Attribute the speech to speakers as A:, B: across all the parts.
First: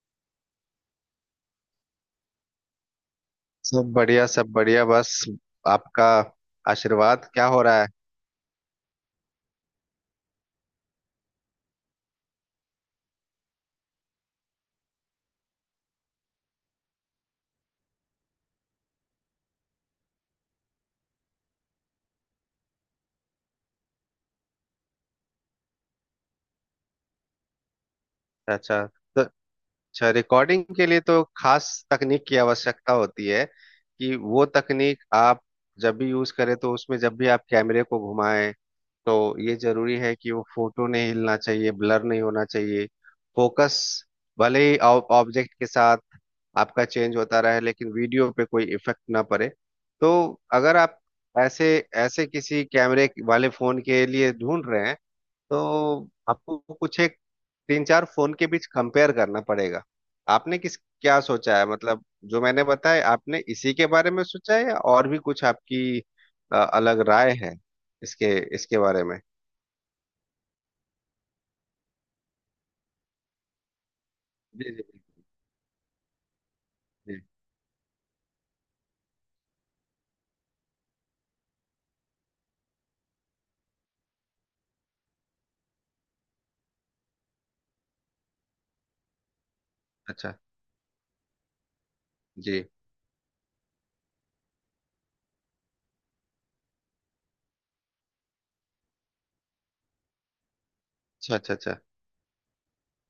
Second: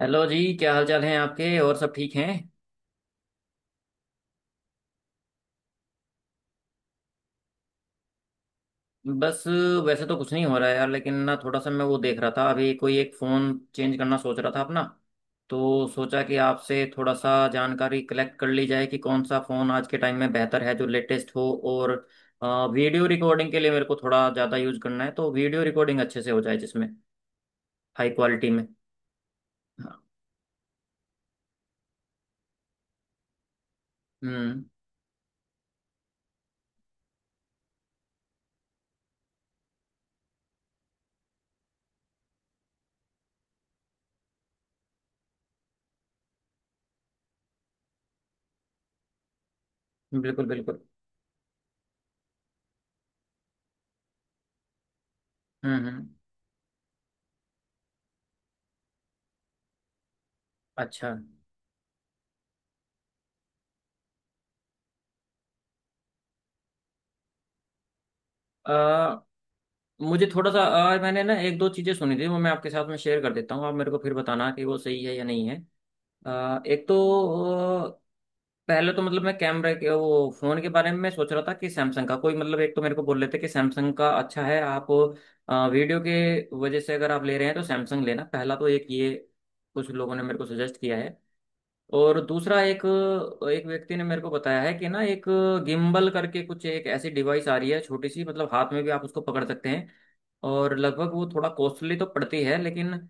A: Hello जी, क्या हाल चाल हैं आपके? और सब ठीक हैं?
B: सब बढ़िया सब बढ़िया। बस आपका आशीर्वाद। क्या हो रहा है
A: बस वैसे तो कुछ नहीं हो रहा है यार, लेकिन ना थोड़ा सा मैं वो देख रहा था अभी, कोई एक फ़ोन चेंज करना सोच रहा था अपना। तो सोचा कि आपसे थोड़ा सा जानकारी कलेक्ट कर ली जाए कि कौन सा फ़ोन आज के टाइम में बेहतर है जो लेटेस्ट हो, और वीडियो रिकॉर्डिंग के लिए मेरे को थोड़ा ज़्यादा यूज़ करना है, तो वीडियो रिकॉर्डिंग अच्छे से हो जाए जिसमें, हाई क्वालिटी में।
B: अच्छा। तो
A: हाँ।
B: अच्छा, रिकॉर्डिंग के लिए तो खास तकनीक की आवश्यकता होती है। कि वो
A: हम्म।
B: तकनीक आप जब भी यूज करें, तो उसमें जब भी आप कैमरे को घुमाएं तो ये जरूरी है कि वो फोटो नहीं हिलना चाहिए, ब्लर नहीं होना चाहिए। फोकस भले ही ऑब्जेक्ट के साथ आपका चेंज होता रहे, लेकिन वीडियो पे कोई इफेक्ट ना पड़े। तो
A: बिल्कुल
B: अगर
A: बिल्कुल।
B: आप ऐसे ऐसे किसी कैमरे वाले फोन के लिए ढूंढ रहे हैं,
A: हम्म।
B: तो आपको कुछ एक तीन चार फोन के बीच कंपेयर करना पड़ेगा। आपने किस
A: अच्छा,
B: क्या सोचा है मतलब जो मैंने बताया आपने इसी के बारे में सोचा है, या और भी कुछ आपकी अलग राय है इसके इसके बारे में।
A: मुझे थोड़ा सा मैंने ना एक दो चीजें सुनी थी, वो मैं आपके साथ में शेयर कर देता हूँ, आप मेरे को फिर बताना कि
B: जी
A: वो
B: जी जी।
A: सही है या नहीं है। आ, एक तो
B: जी।
A: अ, पहले तो मतलब मैं कैमरे के वो फोन के बारे में मैं सोच रहा था कि सैमसंग का कोई, मतलब एक तो मेरे को बोल रहे थे कि सैमसंग का अच्छा है, आप वीडियो के वजह से अगर आप ले रहे हैं तो सैमसंग लेना, पहला तो एक ये कुछ लोगों ने
B: अच्छा।
A: मेरे को सजेस्ट किया है। और दूसरा,
B: जी।
A: एक एक व्यक्ति ने मेरे को बताया है कि ना एक गिम्बल करके कुछ, एक ऐसी डिवाइस आ रही है छोटी सी, मतलब हाथ में भी आप उसको पकड़ सकते हैं, और लगभग वो
B: अच्छा
A: थोड़ा
B: अच्छा अच्छा।
A: कॉस्टली तो पड़ती है, लेकिन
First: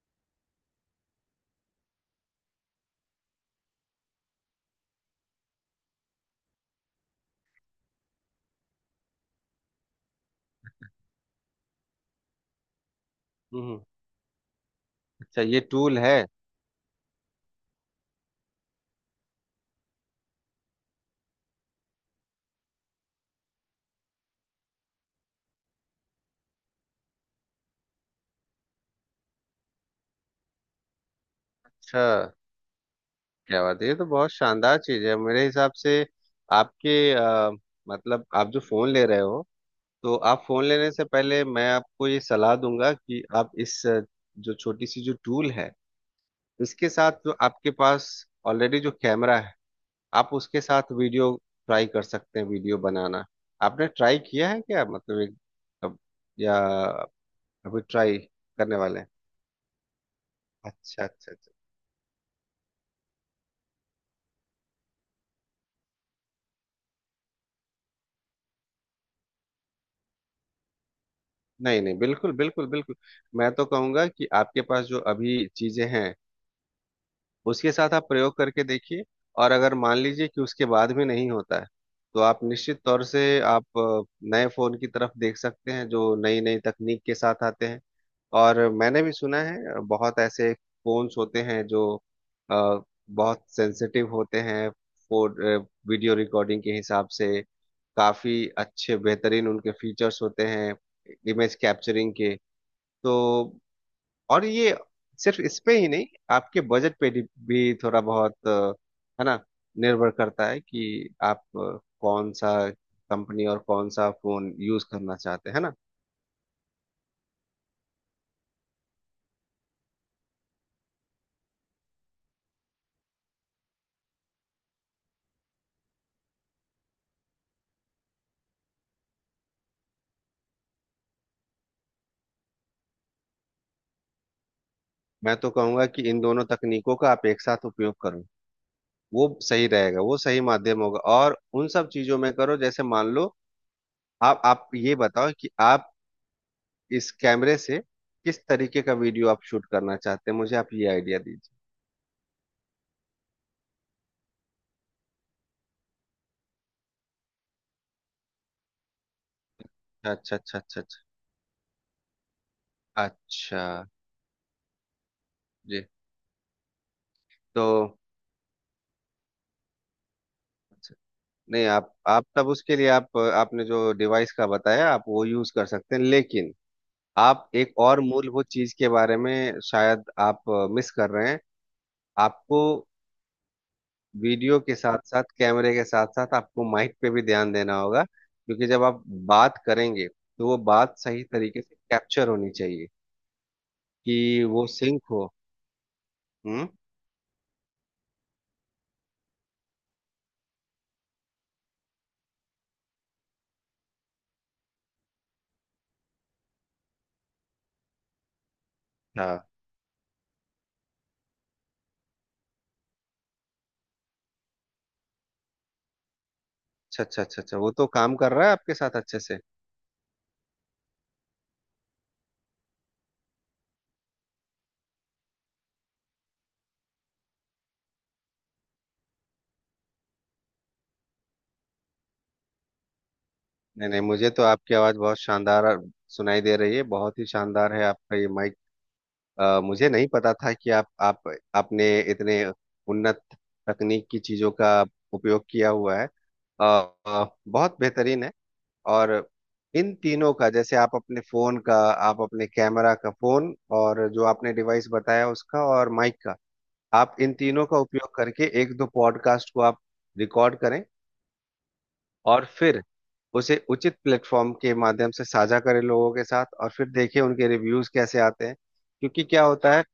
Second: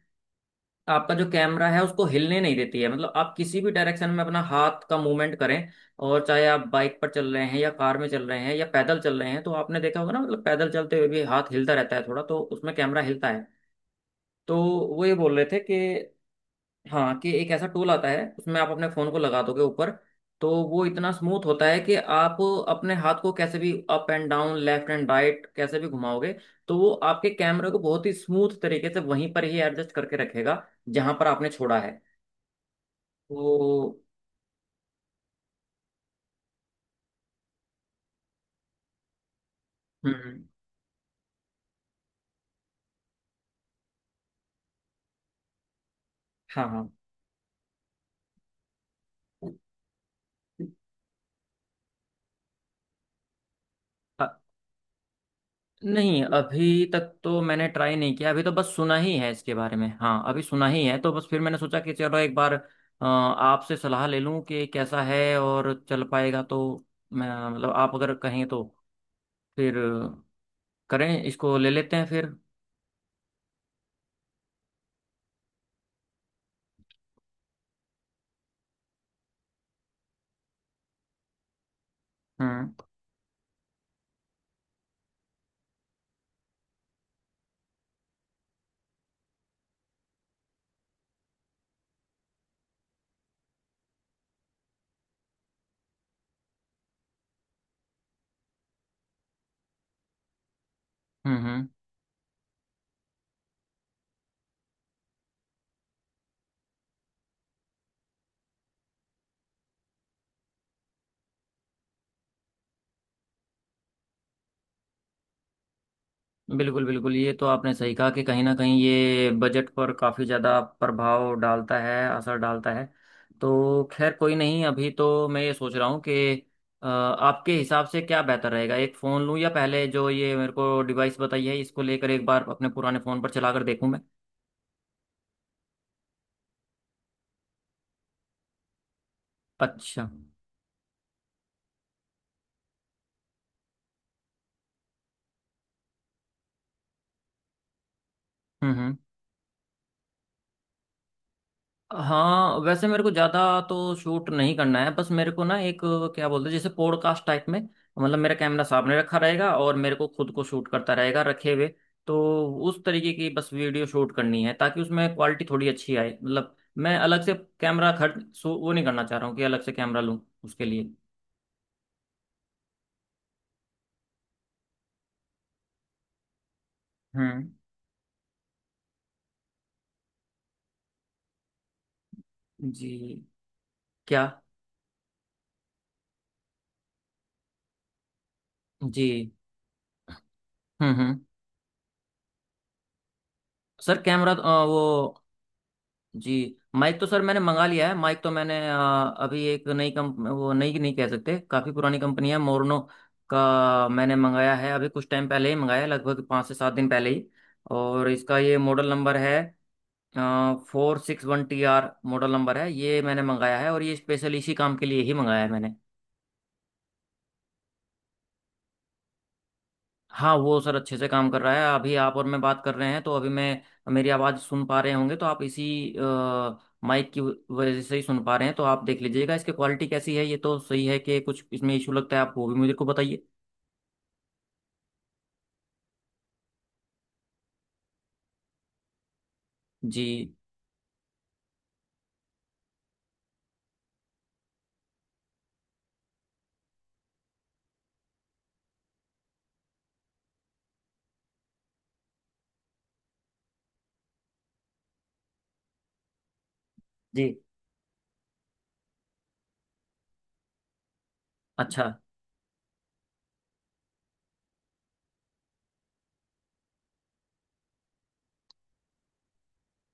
A: आपका जो कैमरा है उसको हिलने नहीं देती है। मतलब आप किसी भी डायरेक्शन में अपना हाथ का मूवमेंट करें, और चाहे आप बाइक पर चल रहे हैं, या कार में चल रहे हैं, या पैदल चल रहे हैं, तो आपने देखा होगा ना, मतलब पैदल चलते हुए भी हाथ हिलता रहता है थोड़ा, तो उसमें कैमरा हिलता है।
B: हम्म।
A: तो वो ये बोल
B: अच्छा,
A: रहे थे
B: ये टूल है।
A: कि, हाँ, कि एक ऐसा टूल आता है उसमें आप अपने फोन को लगा दोगे ऊपर, तो वो इतना स्मूथ होता है कि आप अपने हाथ को कैसे भी up and down, left and right, कैसे भी घुमाओगे, तो वो आपके कैमरे को बहुत ही स्मूथ तरीके से वहीं पर ही एडजस्ट करके रखेगा, जहां पर आपने छोड़ा है।
B: अच्छा, क्या बात है, ये
A: तो,
B: तो बहुत शानदार चीज है मेरे हिसाब से। आपके मतलब आप जो फोन ले रहे हो, तो
A: हम्म।
B: आप फोन लेने से पहले मैं आपको ये सलाह दूंगा कि आप इस जो छोटी सी जो टूल है,
A: हाँ
B: इसके साथ जो आपके पास ऑलरेडी जो कैमरा है, आप उसके साथ वीडियो ट्राई कर सकते हैं, वीडियो बनाना। आपने ट्राई
A: हाँ,
B: किया है क्या मतलब एक अब
A: नहीं
B: या
A: अभी तक तो मैंने
B: अभी
A: ट्राई नहीं
B: ट्राई
A: किया, अभी तो बस
B: करने
A: सुना
B: वाले हैं?
A: ही है इसके बारे में। हाँ अभी सुना ही है,
B: अच्छा
A: तो बस
B: अच्छा
A: फिर
B: अच्छा।
A: मैंने सोचा कि चलो एक बार आपसे सलाह ले लूं कि कैसा है, और चल पाएगा तो मैं, मतलब आप अगर कहें तो फिर करें, इसको ले
B: नहीं
A: लेते
B: नहीं,
A: हैं फिर।
B: बिल्कुल बिल्कुल बिल्कुल। मैं तो कहूंगा कि आपके पास जो अभी चीजें हैं, उसके साथ आप प्रयोग करके देखिए। और अगर मान लीजिए कि उसके बाद भी नहीं होता है, तो आप
A: हम्म
B: निश्चित तौर से आप नए फोन की तरफ देख सकते हैं, जो नई नई तकनीक के साथ आते हैं। और मैंने भी सुना है बहुत ऐसे फोन्स होते हैं जो अ, बहुत सेंसिटिव होते हैं फोन, वीडियो रिकॉर्डिंग के हिसाब से। काफी अच्छे बेहतरीन उनके फीचर्स होते हैं,
A: हम्म
B: इमेज
A: हम्म।
B: कैप्चरिंग के। तो और ये सिर्फ इस पे ही नहीं, आपके बजट पे भी थोड़ा बहुत है ना, निर्भर करता है कि आप कौन सा कंपनी और कौन सा फोन यूज करना चाहते हैं, है ना।
A: बिल्कुल बिल्कुल, ये तो आपने सही कहा कि कहीं ना कहीं ये बजट पर काफ़ी ज़्यादा प्रभाव डालता है, असर डालता है। तो खैर कोई नहीं, अभी तो मैं ये सोच रहा हूँ कि आपके हिसाब से क्या बेहतर रहेगा, एक फ़ोन लूँ, या पहले जो ये मेरे को डिवाइस बताई है इसको लेकर एक बार अपने पुराने फ़ोन पर चला कर देखूँ मैं।
B: मैं तो कहूंगा कि इन दोनों तकनीकों का आप एक साथ उपयोग करो, वो सही रहेगा,
A: अच्छा।
B: वो सही माध्यम होगा। और उन सब चीजों में करो, जैसे मान लो आप ये बताओ कि आप इस कैमरे से किस तरीके का
A: हम्म।
B: वीडियो आप शूट करना चाहते हैं, मुझे आप ये आइडिया दीजिए।
A: हाँ, वैसे मेरे को ज़्यादा तो शूट नहीं करना है, बस मेरे को ना एक, क्या बोलते हैं, जैसे पॉडकास्ट टाइप में, मतलब मेरा कैमरा सामने रखा रहेगा और मेरे को खुद
B: अच्छा
A: को
B: अच्छा
A: शूट
B: अच्छा
A: करता
B: अच्छा।
A: रहेगा रखे हुए। तो उस तरीके की बस
B: अच्छा।
A: वीडियो शूट करनी है ताकि उसमें क्वालिटी थोड़ी
B: जी।
A: अच्छी आए। मतलब मैं अलग से
B: तो
A: कैमरा खर्च वो नहीं करना चाह रहा हूँ कि अलग से कैमरा लूँ उसके लिए।
B: नहीं, आप तब उसके लिए आप आपने जो डिवाइस का बताया, आप वो यूज कर सकते हैं। लेकिन
A: हम्म।
B: आप एक और मूलभूत चीज के बारे में शायद आप मिस कर रहे हैं। आपको
A: जी। क्या?
B: वीडियो के साथ साथ, कैमरे के साथ साथ आपको माइक पे भी ध्यान देना होगा, क्योंकि जब आप
A: जी।
B: बात करेंगे तो वो बात
A: हम्म।
B: सही तरीके से कैप्चर होनी चाहिए,
A: सर कैमरा
B: कि वो
A: वो।
B: सिंक हो।
A: जी।
B: हम्म।
A: माइक तो सर मैंने मंगा लिया है, माइक तो मैंने अभी एक नई कंप वो नई नहीं कह सकते, काफ़ी पुरानी कंपनी है, मोरनो का मैंने मंगाया है, अभी कुछ टाइम पहले ही मंगाया, लगभग 5 से 7 दिन पहले ही। और इसका ये मॉडल नंबर
B: हाँ।
A: है, 461TR मॉडल नंबर है, ये मैंने मंगाया है, और ये स्पेशल इसी काम के लिए ही मंगाया है मैंने।
B: अच्छा अच्छा अच्छा अच्छा, वो तो काम कर रहा है आपके साथ अच्छे से।
A: हाँ वो सर अच्छे से काम कर रहा है, अभी आप और मैं बात कर रहे हैं तो अभी मैं, मेरी आवाज़ सुन पा रहे होंगे, तो आप इसी माइक की वजह से ही सुन पा रहे हैं, तो आप देख लीजिएगा इसकी क्वालिटी कैसी है, ये तो सही है, कि कुछ इसमें इशू लगता है आप वो भी मुझे को बताइए।
B: नहीं नहीं, मुझे तो आपकी आवाज बहुत शानदार और सुनाई दे रही है, बहुत ही शानदार है आपका ये माइक। मुझे
A: जी
B: नहीं पता था कि आप आपने इतने उन्नत तकनीक की चीजों का उपयोग किया हुआ है। अ, बहुत बेहतरीन है। और इन तीनों का, जैसे आप अपने फोन का, आप अपने कैमरा का फोन और जो आपने डिवाइस बताया उसका और माइक का, आप इन
A: जी।
B: तीनों का उपयोग करके एक दो पॉडकास्ट को आप रिकॉर्ड करें।
A: अच्छा।
B: और फिर उसे उचित प्लेटफॉर्म के माध्यम से साझा करें लोगों के साथ, और फिर देखें उनके रिव्यूज कैसे आते हैं। क्योंकि क्या होता है,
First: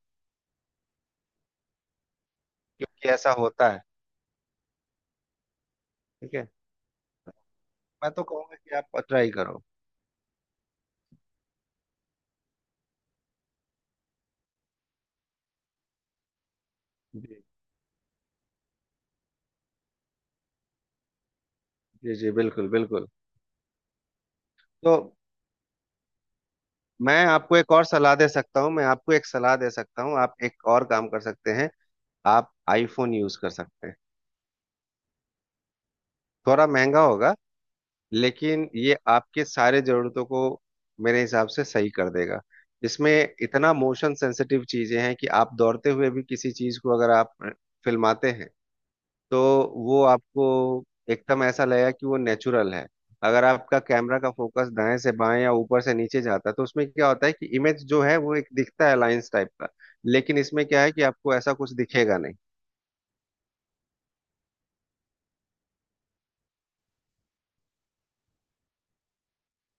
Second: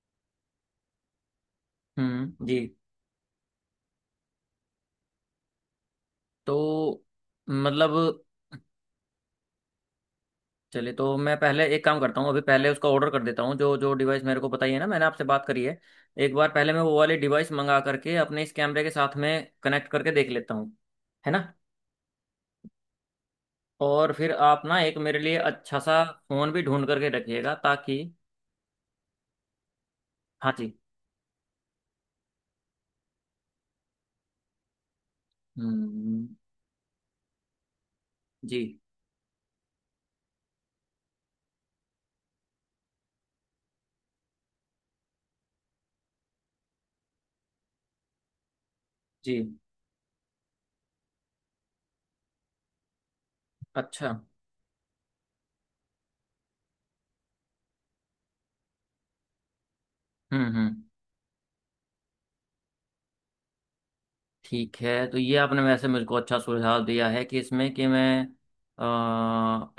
A: जी।
B: क्योंकि ऐसा होता है, ठीक है।
A: तो,
B: मैं
A: मतलब,
B: तो कहूँगा कि आप ट्राई करो।
A: चलिए तो मैं पहले एक काम करता हूँ, अभी पहले उसका ऑर्डर कर देता हूँ, जो जो डिवाइस मेरे को बताइए ना मैंने आपसे बात करी है, एक बार पहले मैं वो वाली
B: जी
A: डिवाइस मंगा करके अपने इस कैमरे के साथ में कनेक्ट करके देख लेता हूँ, है ना?
B: जी जी, बिल्कुल बिल्कुल।
A: और फिर आप ना
B: तो
A: एक मेरे लिए अच्छा सा फोन भी ढूंढ करके
B: मैं
A: रखिएगा,
B: आपको एक और
A: ताकि।
B: सलाह दे सकता हूँ, मैं आपको एक सलाह दे सकता हूँ, आप
A: हाँ
B: एक
A: जी।
B: और काम कर सकते हैं। आप आईफोन यूज कर सकते हैं।
A: हम्म।
B: थोड़ा महंगा होगा,
A: जी
B: लेकिन ये आपके सारे जरूरतों को मेरे हिसाब से सही कर देगा। इसमें इतना मोशन सेंसिटिव चीजें हैं कि आप दौड़ते हुए भी किसी चीज को अगर आप फिल्माते हैं, तो
A: जी।
B: वो आपको एकदम ऐसा लगेगा कि वो नेचुरल है। अगर आपका
A: अच्छा।
B: कैमरा का फोकस दाएं से बाएं या ऊपर से नीचे जाता है, तो उसमें क्या होता है कि इमेज जो है वो एक दिखता है लाइंस टाइप का। लेकिन इसमें क्या
A: हम्म।
B: है कि आपको ऐसा कुछ दिखेगा नहीं।
A: ठीक है, तो ये आपने वैसे मुझको अच्छा सुझाव दिया है कि, इसमें कि मैं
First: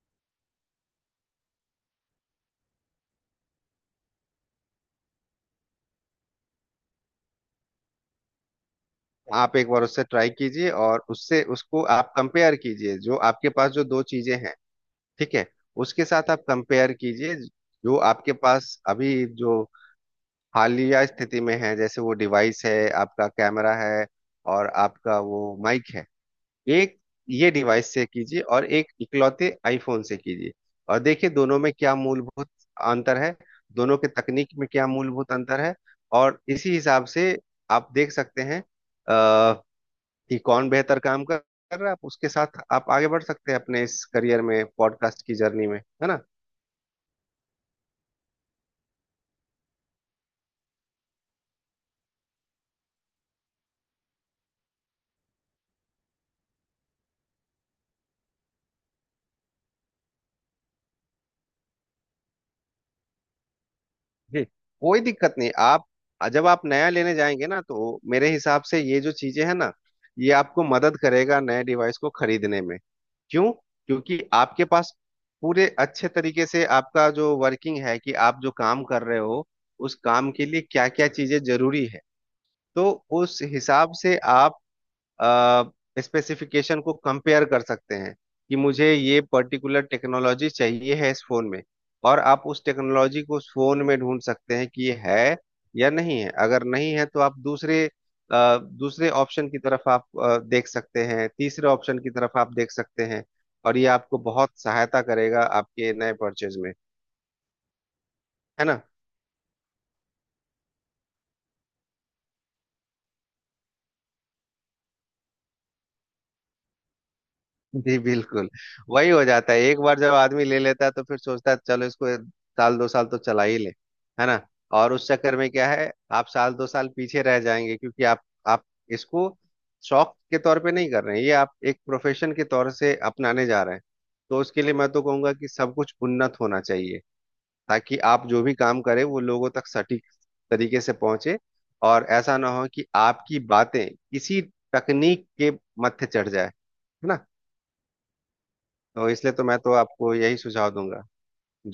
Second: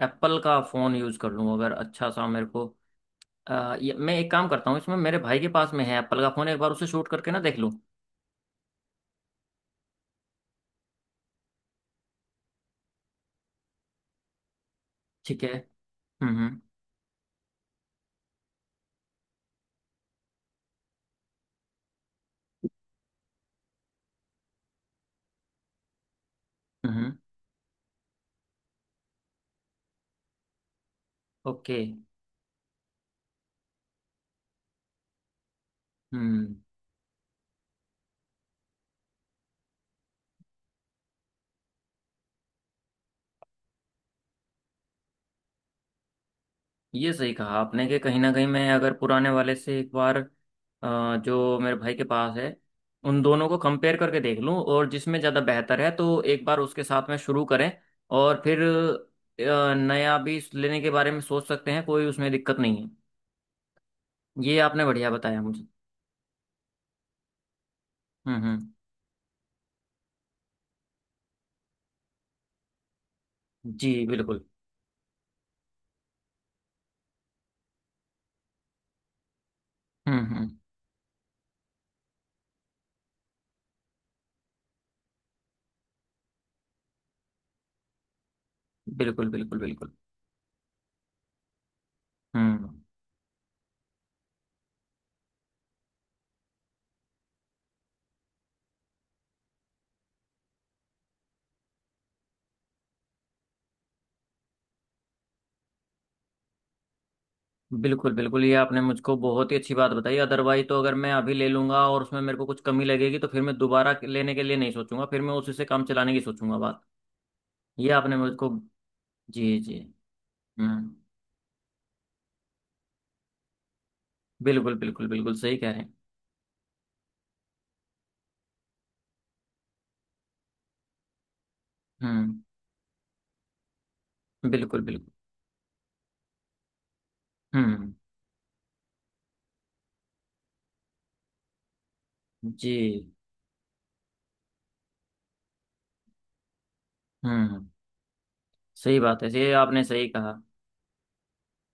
A: एप्पल का फ़ोन यूज़ कर लूँ अगर अच्छा सा मेरे को। मैं एक काम करता हूँ, इसमें मेरे भाई के पास में है एप्पल का फ़ोन, एक बार उसे शूट करके ना देख लूँ।
B: आप एक बार उससे ट्राई कीजिए, और उससे उसको आप कंपेयर कीजिए जो आपके पास जो दो चीजें हैं, ठीक
A: ठीक
B: है,
A: है।
B: उसके साथ
A: हम्म
B: आप
A: हम्म
B: कंपेयर कीजिए। जो आपके पास अभी जो हालिया स्थिति में है, जैसे वो डिवाइस है, आपका कैमरा है और आपका वो माइक है, एक
A: हम्म।
B: ये डिवाइस से कीजिए और एक इकलौते आईफोन से कीजिए। और देखिए दोनों में
A: ओके।
B: क्या
A: हम्म।
B: मूलभूत अंतर है, दोनों के तकनीक में क्या मूलभूत अंतर है।
A: Okay,
B: और इसी हिसाब से आप देख सकते हैं कि कौन बेहतर काम कर कर रहा है, आप उसके साथ आप आगे बढ़ सकते हैं अपने इस करियर में, पॉडकास्ट की जर्नी में, है ना।
A: ये सही कहा आपने कि कहीं ना कहीं मैं अगर पुराने वाले से एक बार, जो मेरे भाई के पास है, उन दोनों को कंपेयर करके देख लूं, और जिसमें ज़्यादा बेहतर है तो एक बार उसके साथ में शुरू करें, और फिर नया भी लेने के बारे में सोच सकते हैं, कोई उसमें दिक्कत नहीं है।
B: जी,
A: ये आपने
B: कोई
A: बढ़िया
B: दिक्कत
A: बताया
B: नहीं।
A: मुझे।
B: आप जब आप नया लेने जाएंगे ना, तो मेरे हिसाब
A: हम्म।
B: से ये जो चीजें हैं ना, ये आपको मदद करेगा नए डिवाइस को खरीदने में। क्यों,
A: जी
B: क्योंकि
A: बिल्कुल।
B: आपके पास पूरे अच्छे तरीके से आपका जो वर्किंग है कि आप जो काम कर रहे हो, उस काम के
A: हम्म।
B: लिए क्या क्या चीजें जरूरी है। तो उस हिसाब से आप स्पेसिफिकेशन को कंपेयर कर सकते हैं, कि मुझे ये
A: बिल्कुल बिल्कुल
B: पर्टिकुलर
A: बिल्कुल।
B: टेक्नोलॉजी चाहिए है इस फोन में। और आप उस
A: हम्म।
B: टेक्नोलॉजी को उस फोन में ढूंढ सकते हैं कि ये है या नहीं है। अगर नहीं है तो आप दूसरे दूसरे ऑप्शन की तरफ आप देख सकते हैं, तीसरे ऑप्शन की तरफ आप देख सकते हैं। और ये आपको बहुत सहायता करेगा आपके नए परचेज में,
A: बिल्कुल बिल्कुल, ये
B: है
A: आपने
B: ना।
A: मुझको बहुत ही अच्छी बात बताई, अदरवाइज तो अगर मैं अभी ले लूंगा और उसमें मेरे को कुछ कमी लगेगी तो फिर मैं दोबारा लेने के लिए नहीं सोचूंगा, फिर मैं उसी से काम चलाने की सोचूंगा बात। ये
B: जी
A: आपने
B: बिल्कुल।
A: मुझको।
B: वही हो जाता
A: जी
B: है, एक
A: जी।
B: बार जब आदमी ले लेता है
A: हम्म।
B: तो फिर सोचता है चलो इसको एक साल दो साल तो चला ही ले, है ना।
A: बिल्कुल
B: और उस
A: बिल्कुल बिल्कुल,
B: चक्कर में
A: सही
B: क्या
A: कह रहे
B: है,
A: हैं।
B: आप साल दो साल पीछे रह जाएंगे, क्योंकि आप इसको शौक के तौर पे नहीं कर रहे हैं, ये आप एक प्रोफेशन
A: हम्म।
B: के तौर से अपनाने जा रहे हैं। तो उसके लिए
A: बिल्कुल
B: मैं तो
A: बिल्कुल।
B: कहूंगा कि सब कुछ उन्नत होना चाहिए,
A: हम्म।
B: ताकि आप जो भी काम करें वो लोगों तक सटीक तरीके से पहुंचे। और ऐसा ना हो कि
A: जी।
B: आपकी बातें किसी तकनीक के मत्थे चढ़ जाए, है ना।
A: हम्म। सही
B: तो
A: बात है,
B: इसलिए तो
A: ये
B: मैं तो
A: आपने सही
B: आपको
A: कहा।
B: यही सुझाव दूंगा।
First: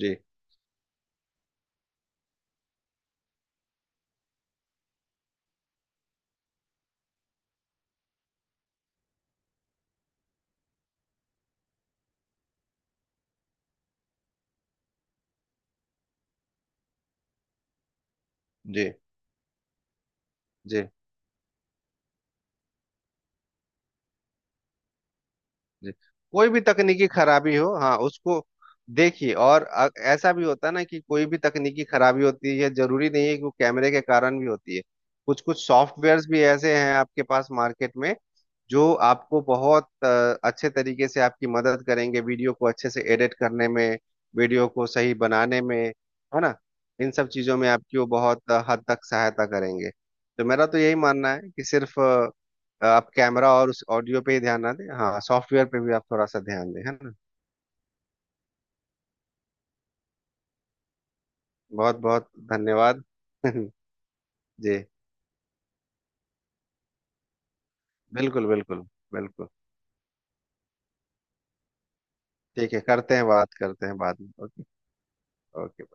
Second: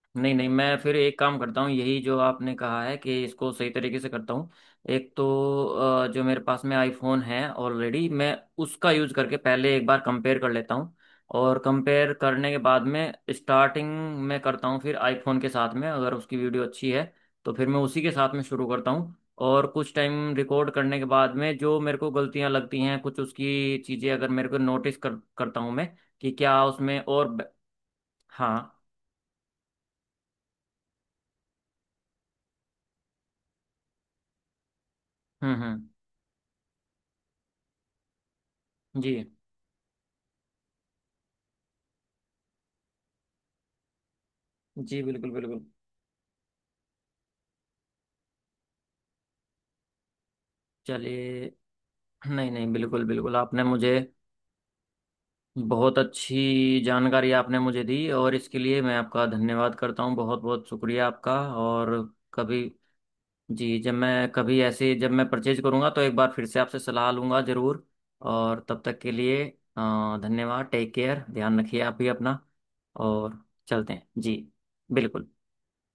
B: जी
A: नहीं नहीं, मैं फिर एक काम करता हूँ, यही जो आपने कहा है कि इसको सही तरीके से करता हूँ। एक तो जो मेरे पास में आईफोन है ऑलरेडी, मैं उसका यूज़ करके पहले एक बार कंपेयर कर लेता हूँ। और कंपेयर करने के बाद में, स्टार्टिंग में करता हूँ फिर आईफोन के साथ में, अगर उसकी वीडियो अच्छी है तो फिर मैं उसी के साथ में शुरू करता
B: जी
A: हूँ। और कुछ टाइम रिकॉर्ड
B: जी।
A: करने के बाद में जो मेरे को गलतियाँ लगती हैं, कुछ उसकी चीज़ें अगर मेरे को नोटिस कर करता हूँ मैं,
B: जी,
A: कि
B: कोई भी
A: क्या उसमें
B: तकनीकी
A: और
B: खराबी हो, हाँ उसको
A: हाँ।
B: देखिए। और ऐसा भी होता है ना कि कोई भी तकनीकी खराबी होती है, जरूरी नहीं है कि वो कैमरे के कारण भी होती है। कुछ कुछ
A: हम्म।
B: सॉफ्टवेयर्स भी ऐसे हैं आपके पास मार्केट में, जो
A: जी
B: आपको बहुत अच्छे तरीके से आपकी मदद करेंगे वीडियो को अच्छे से एडिट करने में, वीडियो को
A: जी।
B: सही
A: बिल्कुल
B: बनाने
A: बिल्कुल।
B: में, है ना। इन सब चीज़ों में आपकी वो बहुत हद तक सहायता करेंगे। तो मेरा तो यही मानना है
A: चलिए,
B: कि सिर्फ
A: नहीं नहीं, बिल्कुल
B: आप
A: बिल्कुल,
B: कैमरा
A: आपने
B: और उस
A: मुझे
B: ऑडियो पे ही ध्यान ना दें, हाँ सॉफ्टवेयर पे भी
A: बहुत
B: आप थोड़ा सा ध्यान
A: अच्छी
B: दें, है ना।
A: जानकारी, आपने मुझे दी, और इसके लिए मैं आपका धन्यवाद करता हूँ, बहुत बहुत शुक्रिया आपका। और
B: बहुत बहुत
A: कभी,
B: धन्यवाद।
A: जी, जब मैं कभी
B: जी
A: ऐसे जब मैं परचेज करूँगा तो एक बार फिर से आपसे सलाह लूँगा ज़रूर।
B: बिल्कुल
A: और तब
B: बिल्कुल
A: तक के लिए,
B: बिल्कुल।
A: धन्यवाद, टेक केयर, ध्यान रखिए आप भी अपना,
B: ठीक है, करते हैं
A: और
B: बात, करते
A: चलते
B: हैं
A: हैं
B: बाद में।
A: जी।
B: ओके
A: बिल्कुल।
B: ओके।